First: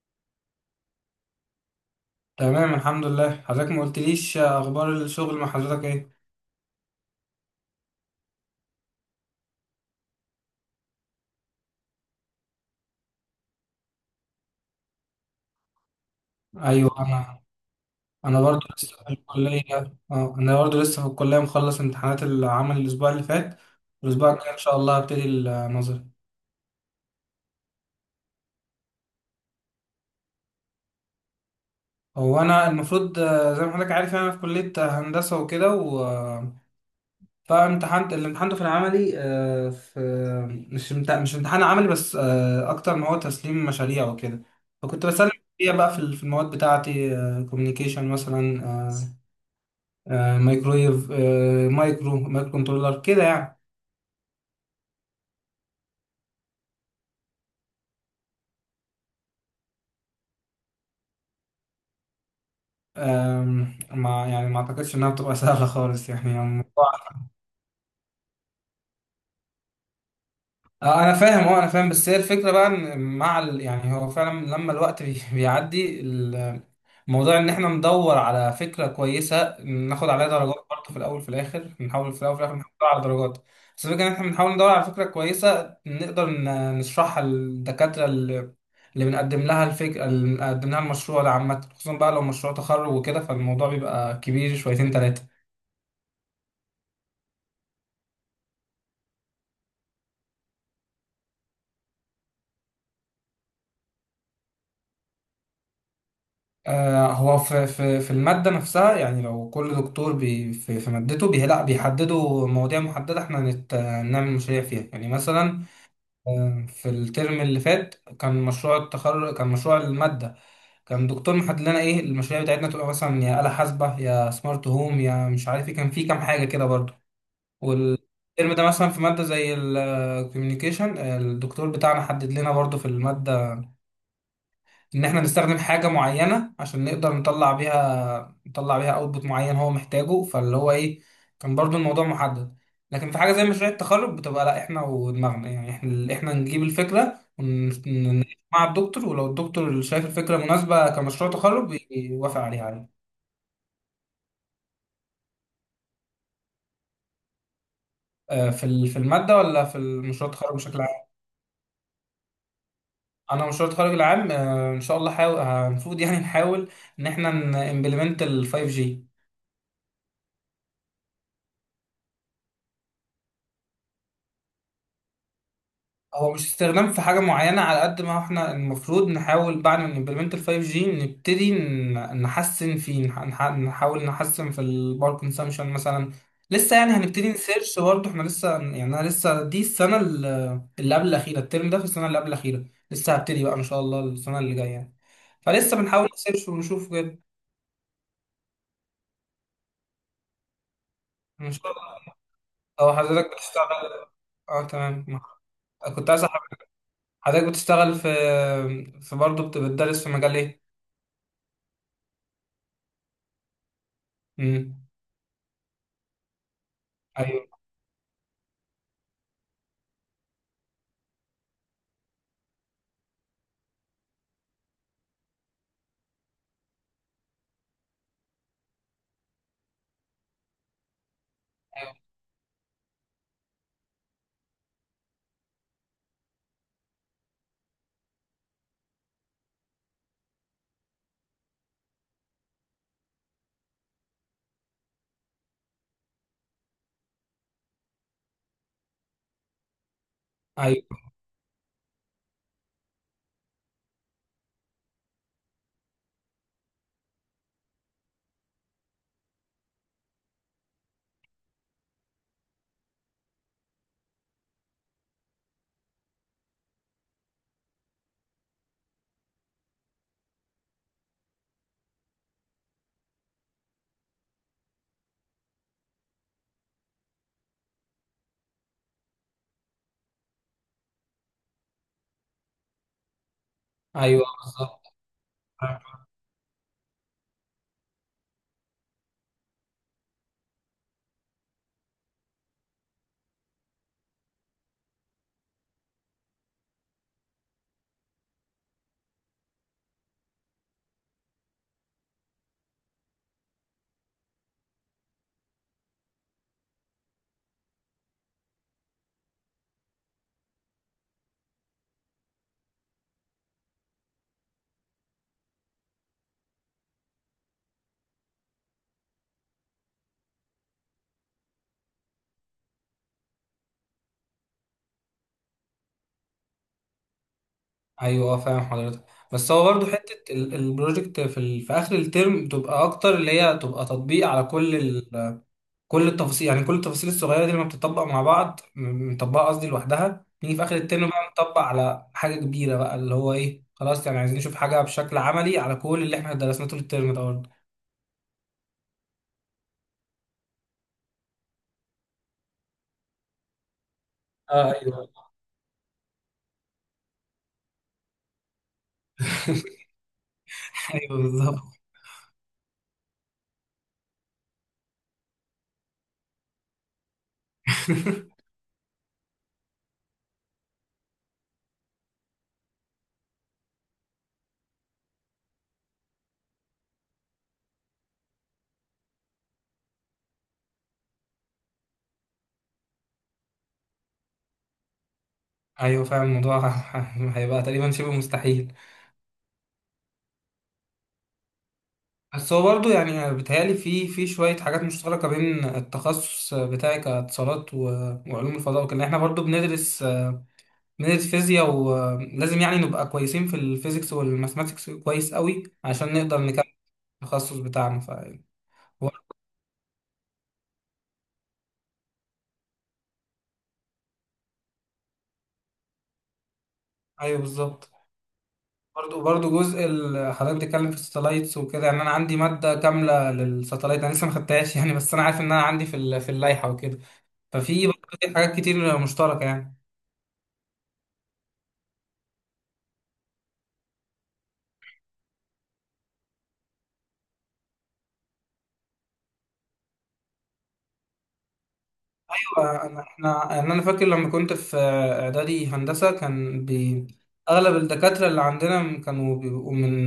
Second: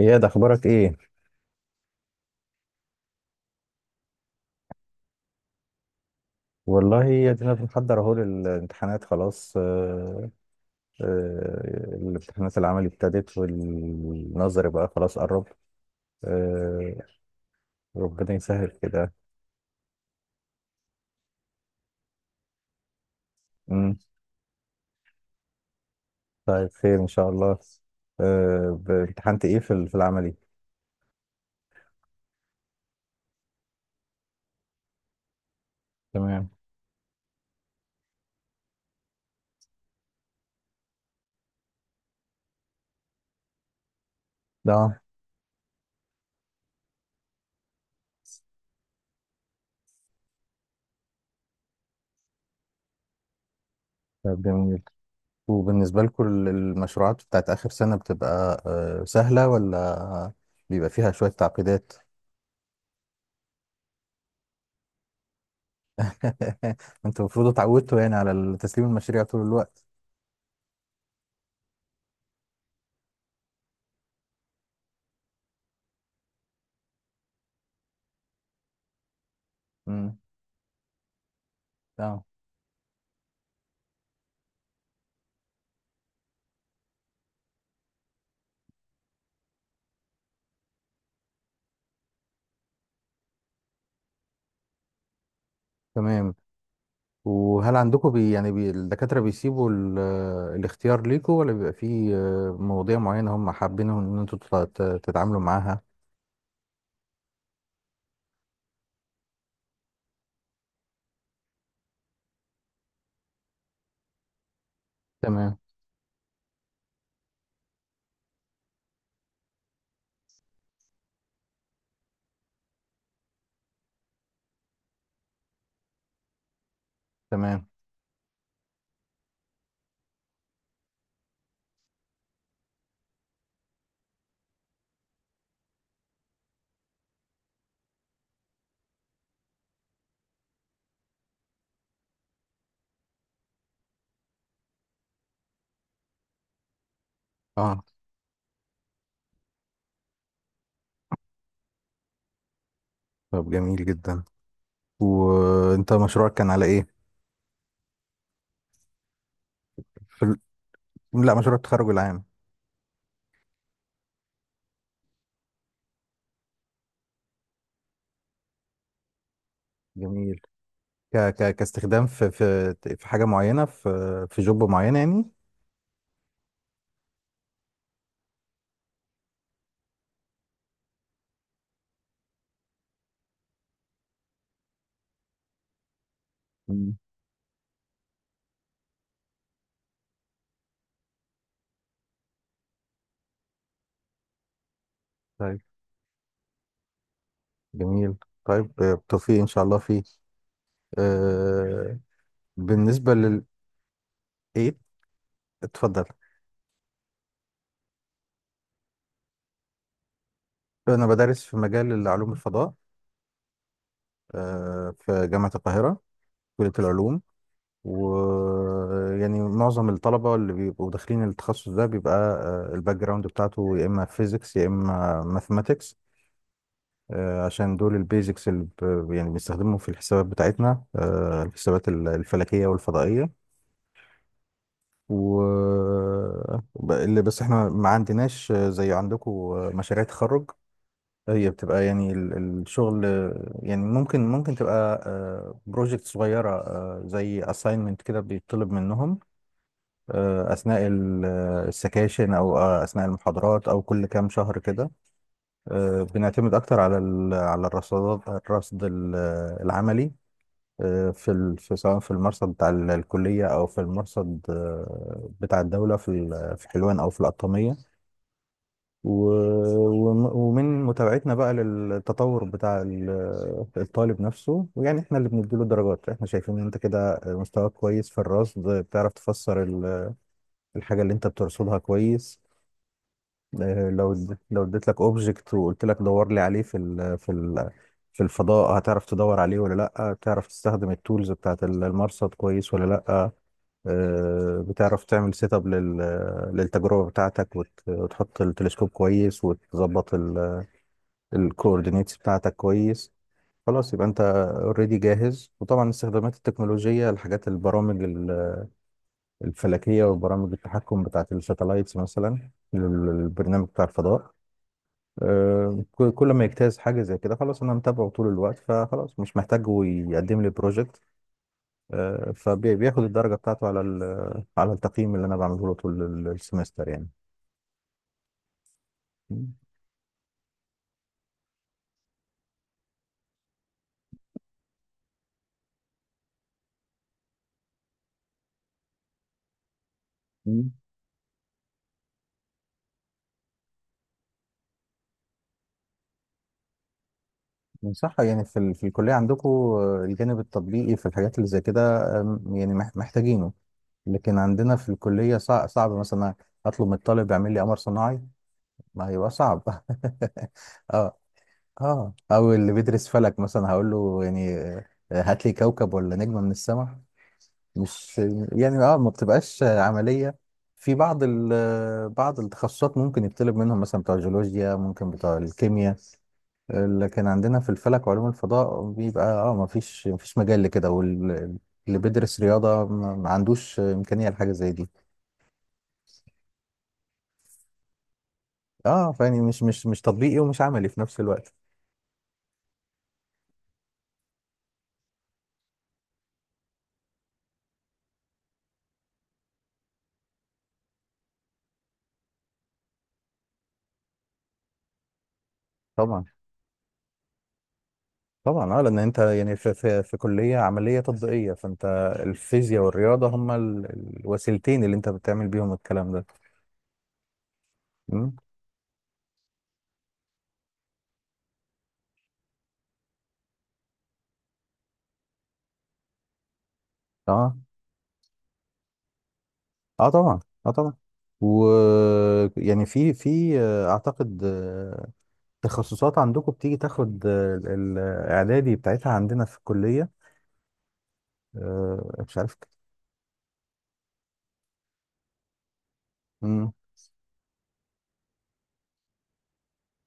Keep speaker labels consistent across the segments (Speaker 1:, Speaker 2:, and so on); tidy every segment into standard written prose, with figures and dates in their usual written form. Speaker 1: اياد، اخبارك ايه؟
Speaker 2: تمام الحمد لله. حضرتك ما قلتليش اخبار الشغل مع حضرتك ايه؟
Speaker 1: والله يا دينا بنحضر اهو للامتحانات خلاص. الامتحانات العملي ابتدت والنظري بقى خلاص قرب. آه،
Speaker 2: ايوه انا
Speaker 1: ربنا
Speaker 2: برضو
Speaker 1: يسهل
Speaker 2: لسه
Speaker 1: كده.
Speaker 2: في الكليه. اه انا برضو لسه في الكليه، مخلص امتحانات العمل الاسبوع اللي فات.
Speaker 1: مم.
Speaker 2: الاسبوع الجاي ان شاء الله هبتدي النظري.
Speaker 1: طيب خير ان شاء الله. امتحنت ايه في في العملي؟
Speaker 2: هو انا المفروض، زي ما حضرتك عارف، يعني انا في كليه هندسه وكده و
Speaker 1: تمام.
Speaker 2: آه، فامتحنت اللي امتحنته في العملي، في مش امتحان عملي بس، اكتر ما هو تسليم مشاريع وكده.
Speaker 1: ده.
Speaker 2: فكنت بسلم مشاريع بقى في المواد بتاعتي، كوميونيكيشن مثلا، آه، مايكرويف، مايكرو كنترولر كده يعني.
Speaker 1: طيب جميل. وبالنسبة لكم المشروعات بتاعت آخر سنة بتبقى سهلة ولا بيبقى فيها شوية تعقيدات؟
Speaker 2: ما يعني ما اعتقدش انها بتبقى سهله خالص يعني الموضوع.
Speaker 1: انتوا المفروض اتعودتوا يعني على تسليم المشاريع طول الوقت.
Speaker 2: اه انا فاهم، بس هي الفكره بقى ان مع يعني هو فعلا لما الوقت بيعدي موضوع ان احنا ندور على فكره كويسه ناخد
Speaker 1: مم.
Speaker 2: عليها درجات برضه، في الاول في الاخر نحاول،
Speaker 1: اه،
Speaker 2: على درجات. بس الفكره ان احنا بنحاول ندور على فكره كويسه نقدر نشرحها للدكاتره، اللي بنقدم لها الفكره، اللي بنقدم لها المشروع ده، عامه خصوصا بقى لو مشروع تخرج وكده فالموضوع بيبقى كبير شويتين تلاته.
Speaker 1: تمام. وهل عندكم بي يعني بي الدكاترة بيسيبوا الاختيار ليكم ولا بيبقى في مواضيع معينة هم حابين ان انتوا تتعاملوا معاها؟
Speaker 2: هو في المادة نفسها، يعني لو كل دكتور في مادته لا بيحددوا مواضيع محددة احنا هنعمل مشاريع فيها يعني.
Speaker 1: تمام،
Speaker 2: مثلا في الترم اللي فات كان مشروع التخرج، كان مشروع المادة كان دكتور محدد لنا ايه المشاريع بتاعتنا تبقى. مثلا يا آلة حاسبة يا سمارت هوم يا مش عارف ايه، كان في كام حاجة كده برضه.
Speaker 1: تمام،
Speaker 2: والترم ده مثلا في مادة زي الكوميونيكيشن، الدكتور بتاعنا حدد لنا برضه في المادة ان احنا نستخدم حاجة معينة عشان نقدر نطلع بيها، يطلع بيها اوتبوت معين هو محتاجه. فاللي هو ايه، كان برضو الموضوع محدد. لكن في حاجه زي مشاريع التخرج بتبقى لا، احنا ودماغنا يعني، احنا نجيب الفكره
Speaker 1: اه.
Speaker 2: ونجمع مع الدكتور، ولو الدكتور شايف الفكره مناسبه كمشروع تخرج يوافق عليها عادي.
Speaker 1: طب جميل جدا. وانت مشروعك كان على ايه؟
Speaker 2: في الماده ولا في
Speaker 1: في
Speaker 2: المشروع التخرج
Speaker 1: ال...
Speaker 2: بشكل عام؟
Speaker 1: لا، مشروع التخرج العام.
Speaker 2: انا مشروع التخرج العام، ان شاء الله حاول المفروض يعني نحاول ان احنا نimplement ال 5G.
Speaker 1: جميل. كاستخدام في حاجة معينة في جوب معين يعني؟
Speaker 2: هو مش استخدام في حاجة معينة على قد ما احنا المفروض نحاول بعد ما نمبلمنت ال 5G نبتدي نحسن فيه، نحاول نحسن في الباور كونسامشن مثلا. لسه يعني
Speaker 1: مم.
Speaker 2: هنبتدي نسيرش برضه، احنا لسه يعني، انا لسه دي السنة اللي قبل الأخيرة، الترم ده في السنة اللي قبل الأخيرة. لسه هبتدي بقى إن شاء الله السنة اللي جاية يعني.
Speaker 1: طيب
Speaker 2: فلسه بنحاول نسيرش ونشوف كده.
Speaker 1: جميل. طيب بالتوفيق ان شاء الله فيه.
Speaker 2: إن شاء
Speaker 1: آه...
Speaker 2: الله. هو
Speaker 1: بالنسبة
Speaker 2: حضرتك
Speaker 1: لل...
Speaker 2: بتشتغل؟ اه
Speaker 1: ايه،
Speaker 2: تمام.
Speaker 1: اتفضل.
Speaker 2: كنت عايز أعرف حضرتك بتشتغل في، في برضه بتدرس في مجال ايه؟
Speaker 1: أنا بدرس في مجال علوم الفضاء،
Speaker 2: امم.
Speaker 1: في جامعة القاهرة، كلية العلوم. ويعني معظم الطلبة اللي بيبقوا داخلين التخصص ده بيبقى الباك جراوند بتاعته يا إما فيزيكس يا إما ماثماتكس، عشان دول البيزكس اللي يعني بنستخدمهم في الحسابات بتاعتنا، الحسابات الفلكية والفضائية. و اللي بس احنا ما عندناش زي عندكم مشاريع تخرج. هي بتبقى يعني الشغل. يعني ممكن تبقى بروجكت صغيرة زي assignment كده بيطلب منهم، أثناء
Speaker 2: ايوه.
Speaker 1: السكاشن أو أثناء المحاضرات أو كل كام شهر كده. بنعتمد أكتر على على الرصادات، الرصد العملي، في في سواء في المرصد بتاع الكلية أو في المرصد بتاع الدولة في في حلوان أو في القطامية. ومن متابعتنا بقى للتطور بتاع الطالب نفسه، ويعني احنا اللي بنديله درجات، احنا شايفين ان انت كده مستواك كويس في الرصد، بتعرف تفسر الحاجة اللي انت بترصدها كويس. اه، لو
Speaker 2: ايوه
Speaker 1: لو
Speaker 2: بالظبط،
Speaker 1: اديت لك اوبجكت وقلت لك
Speaker 2: فاهم.
Speaker 1: دور لي عليه في الفضاء، هتعرف تدور عليه ولا لا؟ بتعرف تستخدم التولز بتاعت المرصد كويس ولا لا؟ اه، بتعرف تعمل سيت اب للتجربة بتاعتك، وتحط التلسكوب كويس وتظبط ال الكوردينيتس بتاعتك كويس؟ خلاص، يبقى انت اوريدي جاهز. وطبعا استخدامات التكنولوجيا، الحاجات، البرامج الفلكيه وبرامج التحكم بتاعت الساتلايتس مثلا، البرنامج بتاع الفضاء، كل ما يجتاز حاجه زي كده خلاص انا متابعه طول الوقت، فخلاص مش محتاج هو يقدم لي بروجكت، فبياخد الدرجه بتاعته على على التقييم اللي انا بعمله له طول السمستر
Speaker 2: ايوه، فاهم حضرتك. بس
Speaker 1: يعني.
Speaker 2: هو برضو حته البروجكت في اخر الترم بتبقى اكتر، اللي هي تبقى تطبيق على كل كل التفاصيل، يعني كل التفاصيل الصغيره دي لما بتطبق مع بعض مطبقه قصدي لوحدها، نيجي في اخر الترم بقى نطبق على حاجه كبيره بقى، اللي هو ايه خلاص يعني عايزين نشوف حاجه بشكل عملي على كل اللي احنا درسناه طول الترم ده برضه.
Speaker 1: صح، يعني في الكلية عندكم الجانب التطبيقي في الحاجات اللي زي كده، يعني محتاجينه. لكن
Speaker 2: اه
Speaker 1: عندنا في
Speaker 2: ايوه.
Speaker 1: الكلية صعب مثلا أطلب من الطالب يعمل لي قمر صناعي. ما هيبقى صعب.
Speaker 2: ايوه
Speaker 1: اه.
Speaker 2: بالظبط.
Speaker 1: اه، أو اللي بيدرس فلك مثلا هقول له يعني هات لي كوكب ولا نجمة من السماء؟ مش يعني، اه، ما بتبقاش عملية. في بعض بعض التخصصات ممكن يطلب منهم، مثلا بتوع الجيولوجيا، ممكن بتوع الكيمياء. لكن عندنا في الفلك وعلوم الفضاء بيبقى اه ما فيش مجال لكده، واللي بيدرس رياضة ما عندوش إمكانية لحاجة زي دي.
Speaker 2: ايوه فعلا الموضوع هيبقى تقريبا شبه مستحيل.
Speaker 1: اه، فيعني مش تطبيقي ومش عملي في نفس الوقت.
Speaker 2: بس هو برضه يعني بيتهيألي في شوية حاجات مشتركة بين التخصص بتاعي كاتصالات وعلوم الفضاء وكده، احنا برضه بندرس، فيزياء، ولازم يعني نبقى كويسين في الفيزيكس والماثماتكس كويس قوي عشان
Speaker 1: طبعا،
Speaker 2: نقدر نكمل التخصص بتاعنا. ف
Speaker 1: طبعا. اه، لان
Speaker 2: هو-
Speaker 1: انت يعني في كليه عمليه تطبيقيه، فانت الفيزياء والرياضه هما الوسيلتين اللي انت بتعمل بيهم الكلام ده.
Speaker 2: ايوه بالظبط.
Speaker 1: مم.
Speaker 2: برضه جزء حضرتك بتتكلم في الساتلايتس وكده، يعني انا عندي مادة كاملة للساتلايت انا لسه ما خدتهاش يعني، بس انا عارف ان انا عندي في اللائحة وكده.
Speaker 1: اه،
Speaker 2: ففي برضه حاجات كتير مشتركة يعني.
Speaker 1: اه، طبعا. اه، طبعا. و، يعني في في اعتقد تخصصات عندكم بتيجي تاخد الاعدادي بتاعتها عندنا في الكليه، مش عارف.
Speaker 2: احنا يعني، انا فاكر لما كنت في اعدادي هندسه كان
Speaker 1: امم
Speaker 2: اغلب الدكاتره اللي عندنا كانوا بيبقوا من،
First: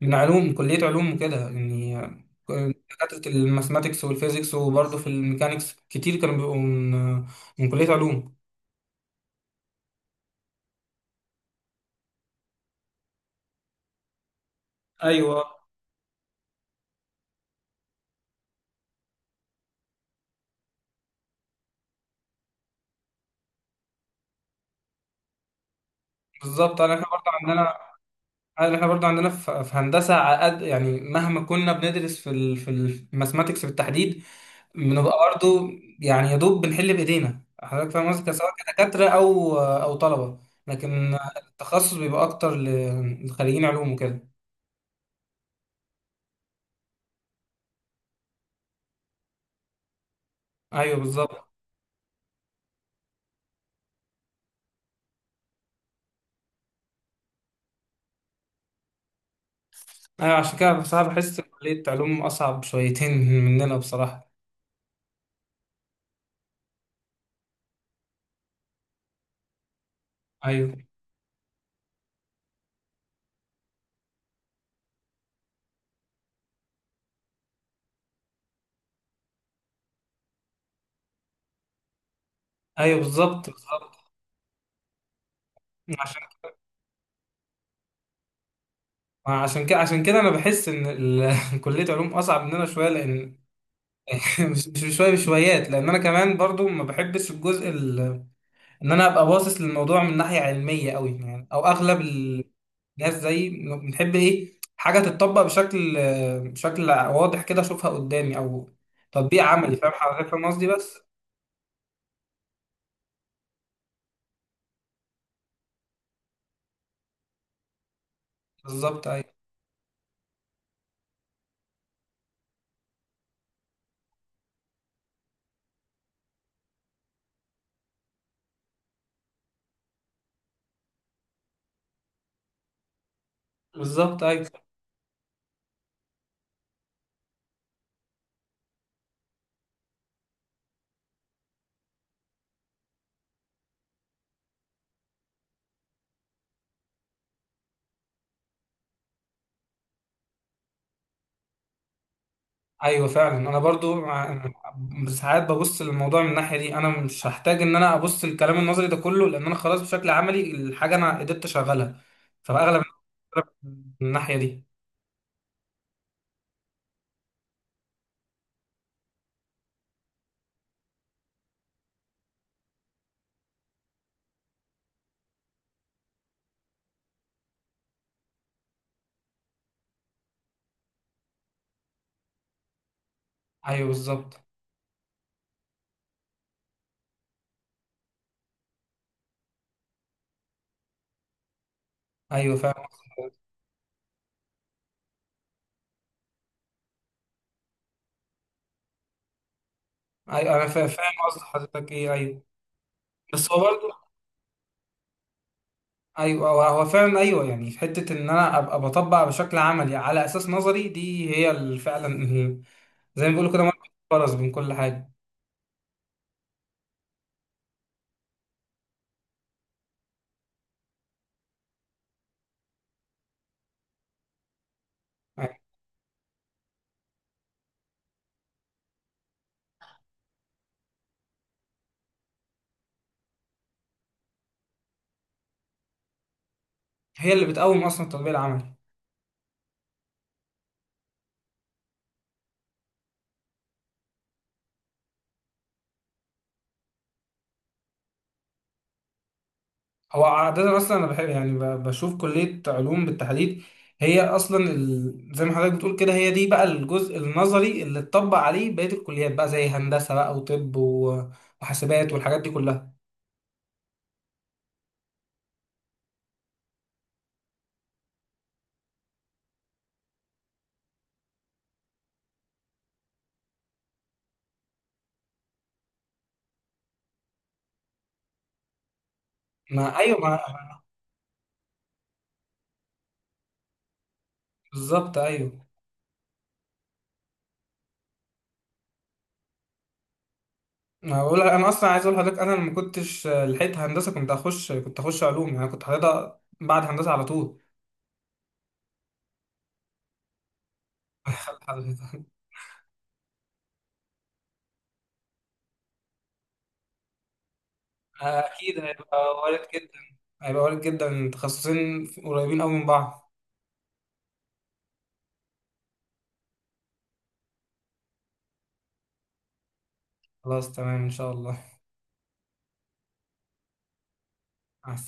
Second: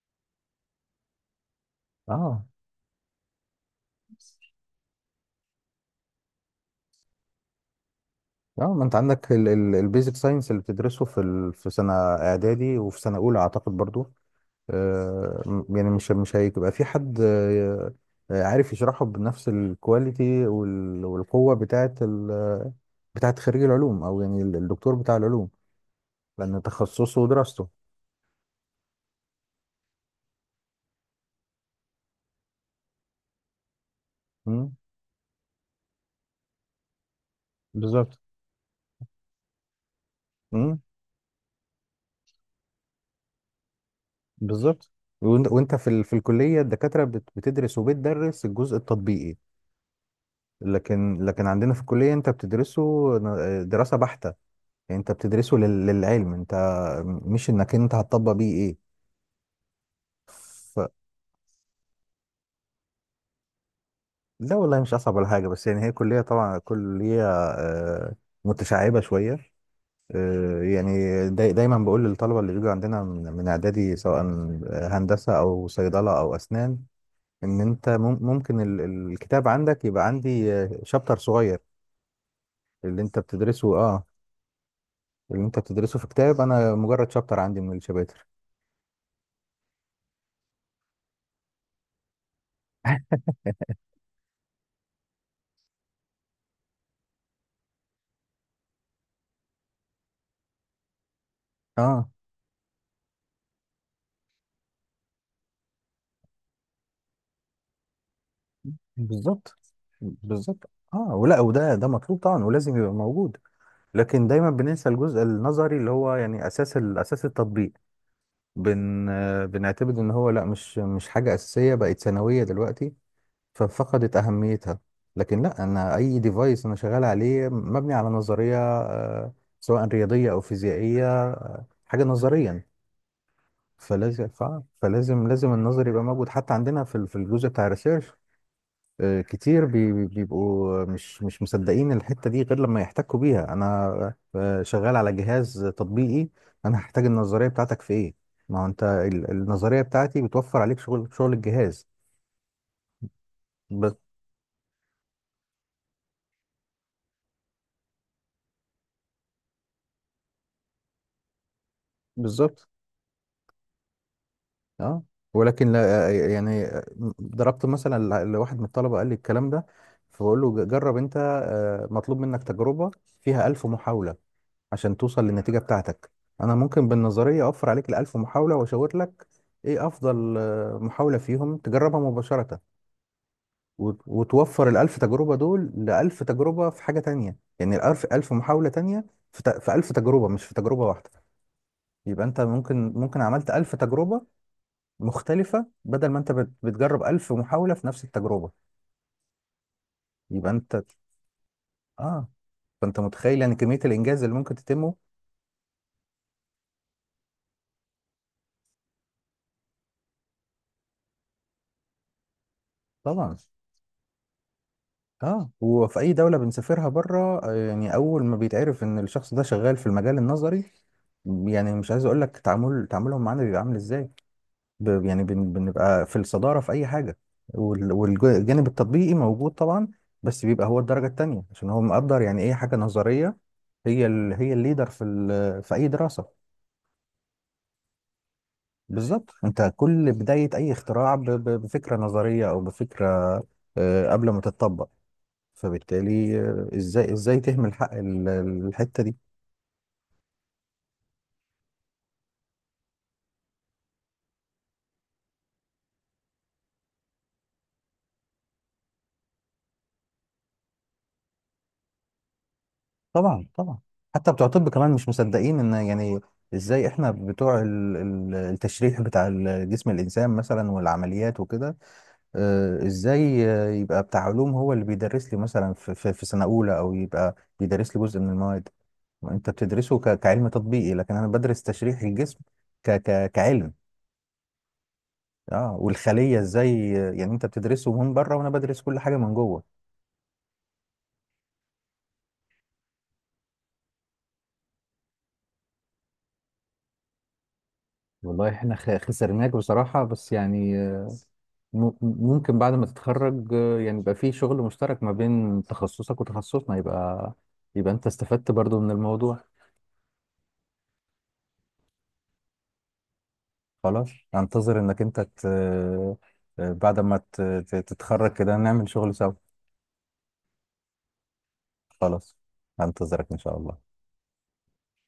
Speaker 2: علوم، كليه علوم وكده يعني.
Speaker 1: اه،
Speaker 2: دكاتره الماثماتكس والفيزيكس، وبرضه في الميكانيكس كتير كانوا بيبقوا من كليه علوم.
Speaker 1: اه، ما انت عندك البيزك ساينس اللي بتدرسه في في سنه اعدادي وفي سنه اولى اعتقد برضو.
Speaker 2: ايوه
Speaker 1: يعني مش هيبقى في حد عارف يشرحه بنفس الكواليتي والقوه بتاعت بتاعت خريج العلوم، او يعني الدكتور بتاع العلوم، لأن
Speaker 2: بالظبط. انا احنا
Speaker 1: تخصصه
Speaker 2: برضه
Speaker 1: ودراسته.
Speaker 2: عندنا أنا- احنا برضه عندنا في، في هندسه عقد يعني، مهما كنا بندرس في في الماثماتكس بالتحديد
Speaker 1: مم.
Speaker 2: بنبقى برضو، يعني يا دوب بنحل بايدينا، حضرتك فاهم
Speaker 1: بالظبط.
Speaker 2: قصدي، سواء كدكاتره او طلبه.
Speaker 1: مم.
Speaker 2: لكن التخصص بيبقى اكتر لخريجين علوم وكده.
Speaker 1: بالظبط. وانت في في الكلية الدكاترة بتدرس الجزء التطبيقي،
Speaker 2: ايوه
Speaker 1: لكن
Speaker 2: بالظبط.
Speaker 1: عندنا في الكلية انت بتدرسه دراسة بحتة، يعني انت بتدرسه للعلم انت، مش انك انت هتطبق بيه ايه.
Speaker 2: ايوه عشان كده
Speaker 1: ف...
Speaker 2: بصراحه بحس إن كليه علوم اصعب شويتين مننا بصراحه.
Speaker 1: لا والله مش اصعب ولا حاجة، بس يعني هي كلية طبعا كلية متشعبة شوية.
Speaker 2: ايوه.
Speaker 1: يعني دايما بقول للطلبه اللي بيجوا عندنا من اعدادي سواء هندسه او صيدله او اسنان، ان انت ممكن الكتاب عندك يبقى عندي شابتر صغير.
Speaker 2: ايوه
Speaker 1: اللي انت
Speaker 2: بالظبط.
Speaker 1: بتدرسه، اه، اللي انت بتدرسه في
Speaker 2: عشان
Speaker 1: كتاب، انا مجرد شابتر عندي من الشباتر.
Speaker 2: عشان كده، انا بحس ان كليه علوم اصعب مننا شويه، لان مش شويه بشويات، لان انا كمان برضو ما بحبش الجزء ان انا ابقى باصص للموضوع من ناحيه علميه قوي يعني، او اغلب
Speaker 1: اه،
Speaker 2: الناس زي بنحب ايه حاجه تتطبق بشكل، واضح كده اشوفها قدامي او تطبيق
Speaker 1: بالظبط،
Speaker 2: عملي، فاهم حضرتك فاهم قصدي
Speaker 1: بالظبط.
Speaker 2: بس.
Speaker 1: اه، ولا وده ده مطلوب طبعا ولازم يبقى موجود، لكن دايما بننسى الجزء النظري اللي هو يعني اساس اساس التطبيق.
Speaker 2: بالظبط
Speaker 1: بن
Speaker 2: ايوه.
Speaker 1: آه، بنعتبر ان هو لا، مش حاجه اساسيه، بقت ثانويه دلوقتي، ففقدت أهميتها. لكن لا، أنا أي ديفايس أنا شغال عليه مبني على نظرية سواء رياضية أو فيزيائية، حاجة نظريا.
Speaker 2: بالظبط
Speaker 1: فلازم ف-
Speaker 2: ايوه.
Speaker 1: فلازم لازم النظر يبقى موجود. حتى عندنا في في الجزء بتاع الريسيرش، كتير بيبقوا مش مصدقين الحتة دي غير لما يحتكوا بيها. أنا شغال على جهاز تطبيقي، أنا هحتاج النظرية بتاعتك في إيه؟ ما هو أنت النظرية بتاعتي بتوفر عليك شغل، الجهاز.
Speaker 2: ايوه فعلا. انا برضو
Speaker 1: ب-
Speaker 2: ساعات ببص للموضوع من الناحيه دي، انا مش هحتاج ان انا ابص للكلام النظري ده كله لان انا خلاص بشكل عملي الحاجه انا قدرت اشغلها،
Speaker 1: بالظبط.
Speaker 2: فاغلب الناس من الناحيه دي.
Speaker 1: اه، ولكن لا، يعني ضربت مثلا لواحد من الطلبه قال لي الكلام ده، فبقول له جرب انت، مطلوب منك تجربه فيها ألف محاوله عشان توصل للنتيجه بتاعتك. انا ممكن بالنظريه اوفر عليك الألف محاوله واشاور لك ايه افضل محاوله فيهم تجربها مباشره،
Speaker 2: ايوه بالظبط.
Speaker 1: وتوفر الألف تجربه دول لألف تجربه في حاجه تانية، يعني ألف محاوله تانية في في ألف تجربه مش في تجربه واحده. يبقى انت
Speaker 2: ايوه فعلا
Speaker 1: ممكن عملت ألف تجربه مختلفة بدل ما انت بتجرب ألف محاولة في نفس التجربة. يبقى
Speaker 2: ايوه، انا
Speaker 1: انت،
Speaker 2: فاهم قصد حضرتك ايه.
Speaker 1: اه،
Speaker 2: ايوه
Speaker 1: فانت متخيل
Speaker 2: بس
Speaker 1: يعني
Speaker 2: هو
Speaker 1: كمية
Speaker 2: برضه
Speaker 1: الإنجاز اللي ممكن تتمه.
Speaker 2: ايوه، هو فعلا ايوه، يعني في حته ان انا ابقى بطبق بشكل عملي على اساس نظري، دي هي اللي فعلا زي ما
Speaker 1: طبعا.
Speaker 2: بيقولوا كده مربط الفرس بين كل حاجه.
Speaker 1: اه، وفي أي دولة بنسافرها بره يعني أول ما بيتعرف إن الشخص ده شغال في المجال النظري، يعني مش عايز أقول لك تعامل، تعاملهم معانا بيبقى عامل إزاي.
Speaker 2: يعني
Speaker 1: بنبقى في الصدارة في أي حاجة. والجانب التطبيقي موجود طبعا، بس بيبقى هو الدرجة التانية، عشان هو مقدر يعني إيه حاجة نظرية. هي الليدر في في أي دراسة.
Speaker 2: هي اللي بتقوم اصلا التطبيق العملي.
Speaker 1: بالظبط، انت كل بداية اي اختراع بفكرة نظرية او بفكرة قبل ما تتطبق، فبالتالي ازاي تهمل حق الحتة دي؟
Speaker 2: هو عاده اصلا انا بحب يعني بشوف كليه علوم بالتحديد هي اصلا زي ما حضرتك بتقول كده، هي دي بقى الجزء النظري اللي اتطبق عليه بقيه الكليات بقى، زي هندسه بقى وطب وحاسبات والحاجات دي كلها.
Speaker 1: طبعا، طبعا. حتى بتوع الطب كمان مش مصدقين ان، يعني ازاي احنا بتوع التشريح بتاع جسم الانسان مثلا والعمليات وكده، ازاي يبقى بتاع علوم هو اللي بيدرس لي مثلا في سنة اولى، او يبقى بيدرس لي جزء من المواد انت بتدرسه
Speaker 2: ما ايوه ما
Speaker 1: كعلم تطبيقي، لكن انا بدرس تشريح الجسم كعلم.
Speaker 2: بالظبط ايوه.
Speaker 1: اه، والخليه، ازاي يعني انت بتدرسه من بره وانا بدرس كل حاجه من جوه.
Speaker 2: هقول انا اصلا عايز اقول لحضرتك، انا لما كنتش لحقت هندسه كنت اخش، علوم يعني، أنا كنت حاططها بعد هندسه على طول.
Speaker 1: والله احنا خسرناك بصراحة، بس يعني ممكن بعد ما تتخرج يعني يبقى في شغل مشترك ما بين تخصصك وتخصصنا، يبقى يبقى انت استفدت
Speaker 2: اكيد
Speaker 1: برضو من
Speaker 2: هيبقى
Speaker 1: الموضوع.
Speaker 2: وارد جدا، هيبقى وارد جدا، تخصصين قريبين قوي من بعض.
Speaker 1: خلاص، انتظر انك انت ت... آه، بعد ما تتخرج كده نعمل شغل سوا.
Speaker 2: خلاص تمام ان شاء الله.
Speaker 1: خلاص، هنتظرك ان شاء الله.
Speaker 2: مع السلامه.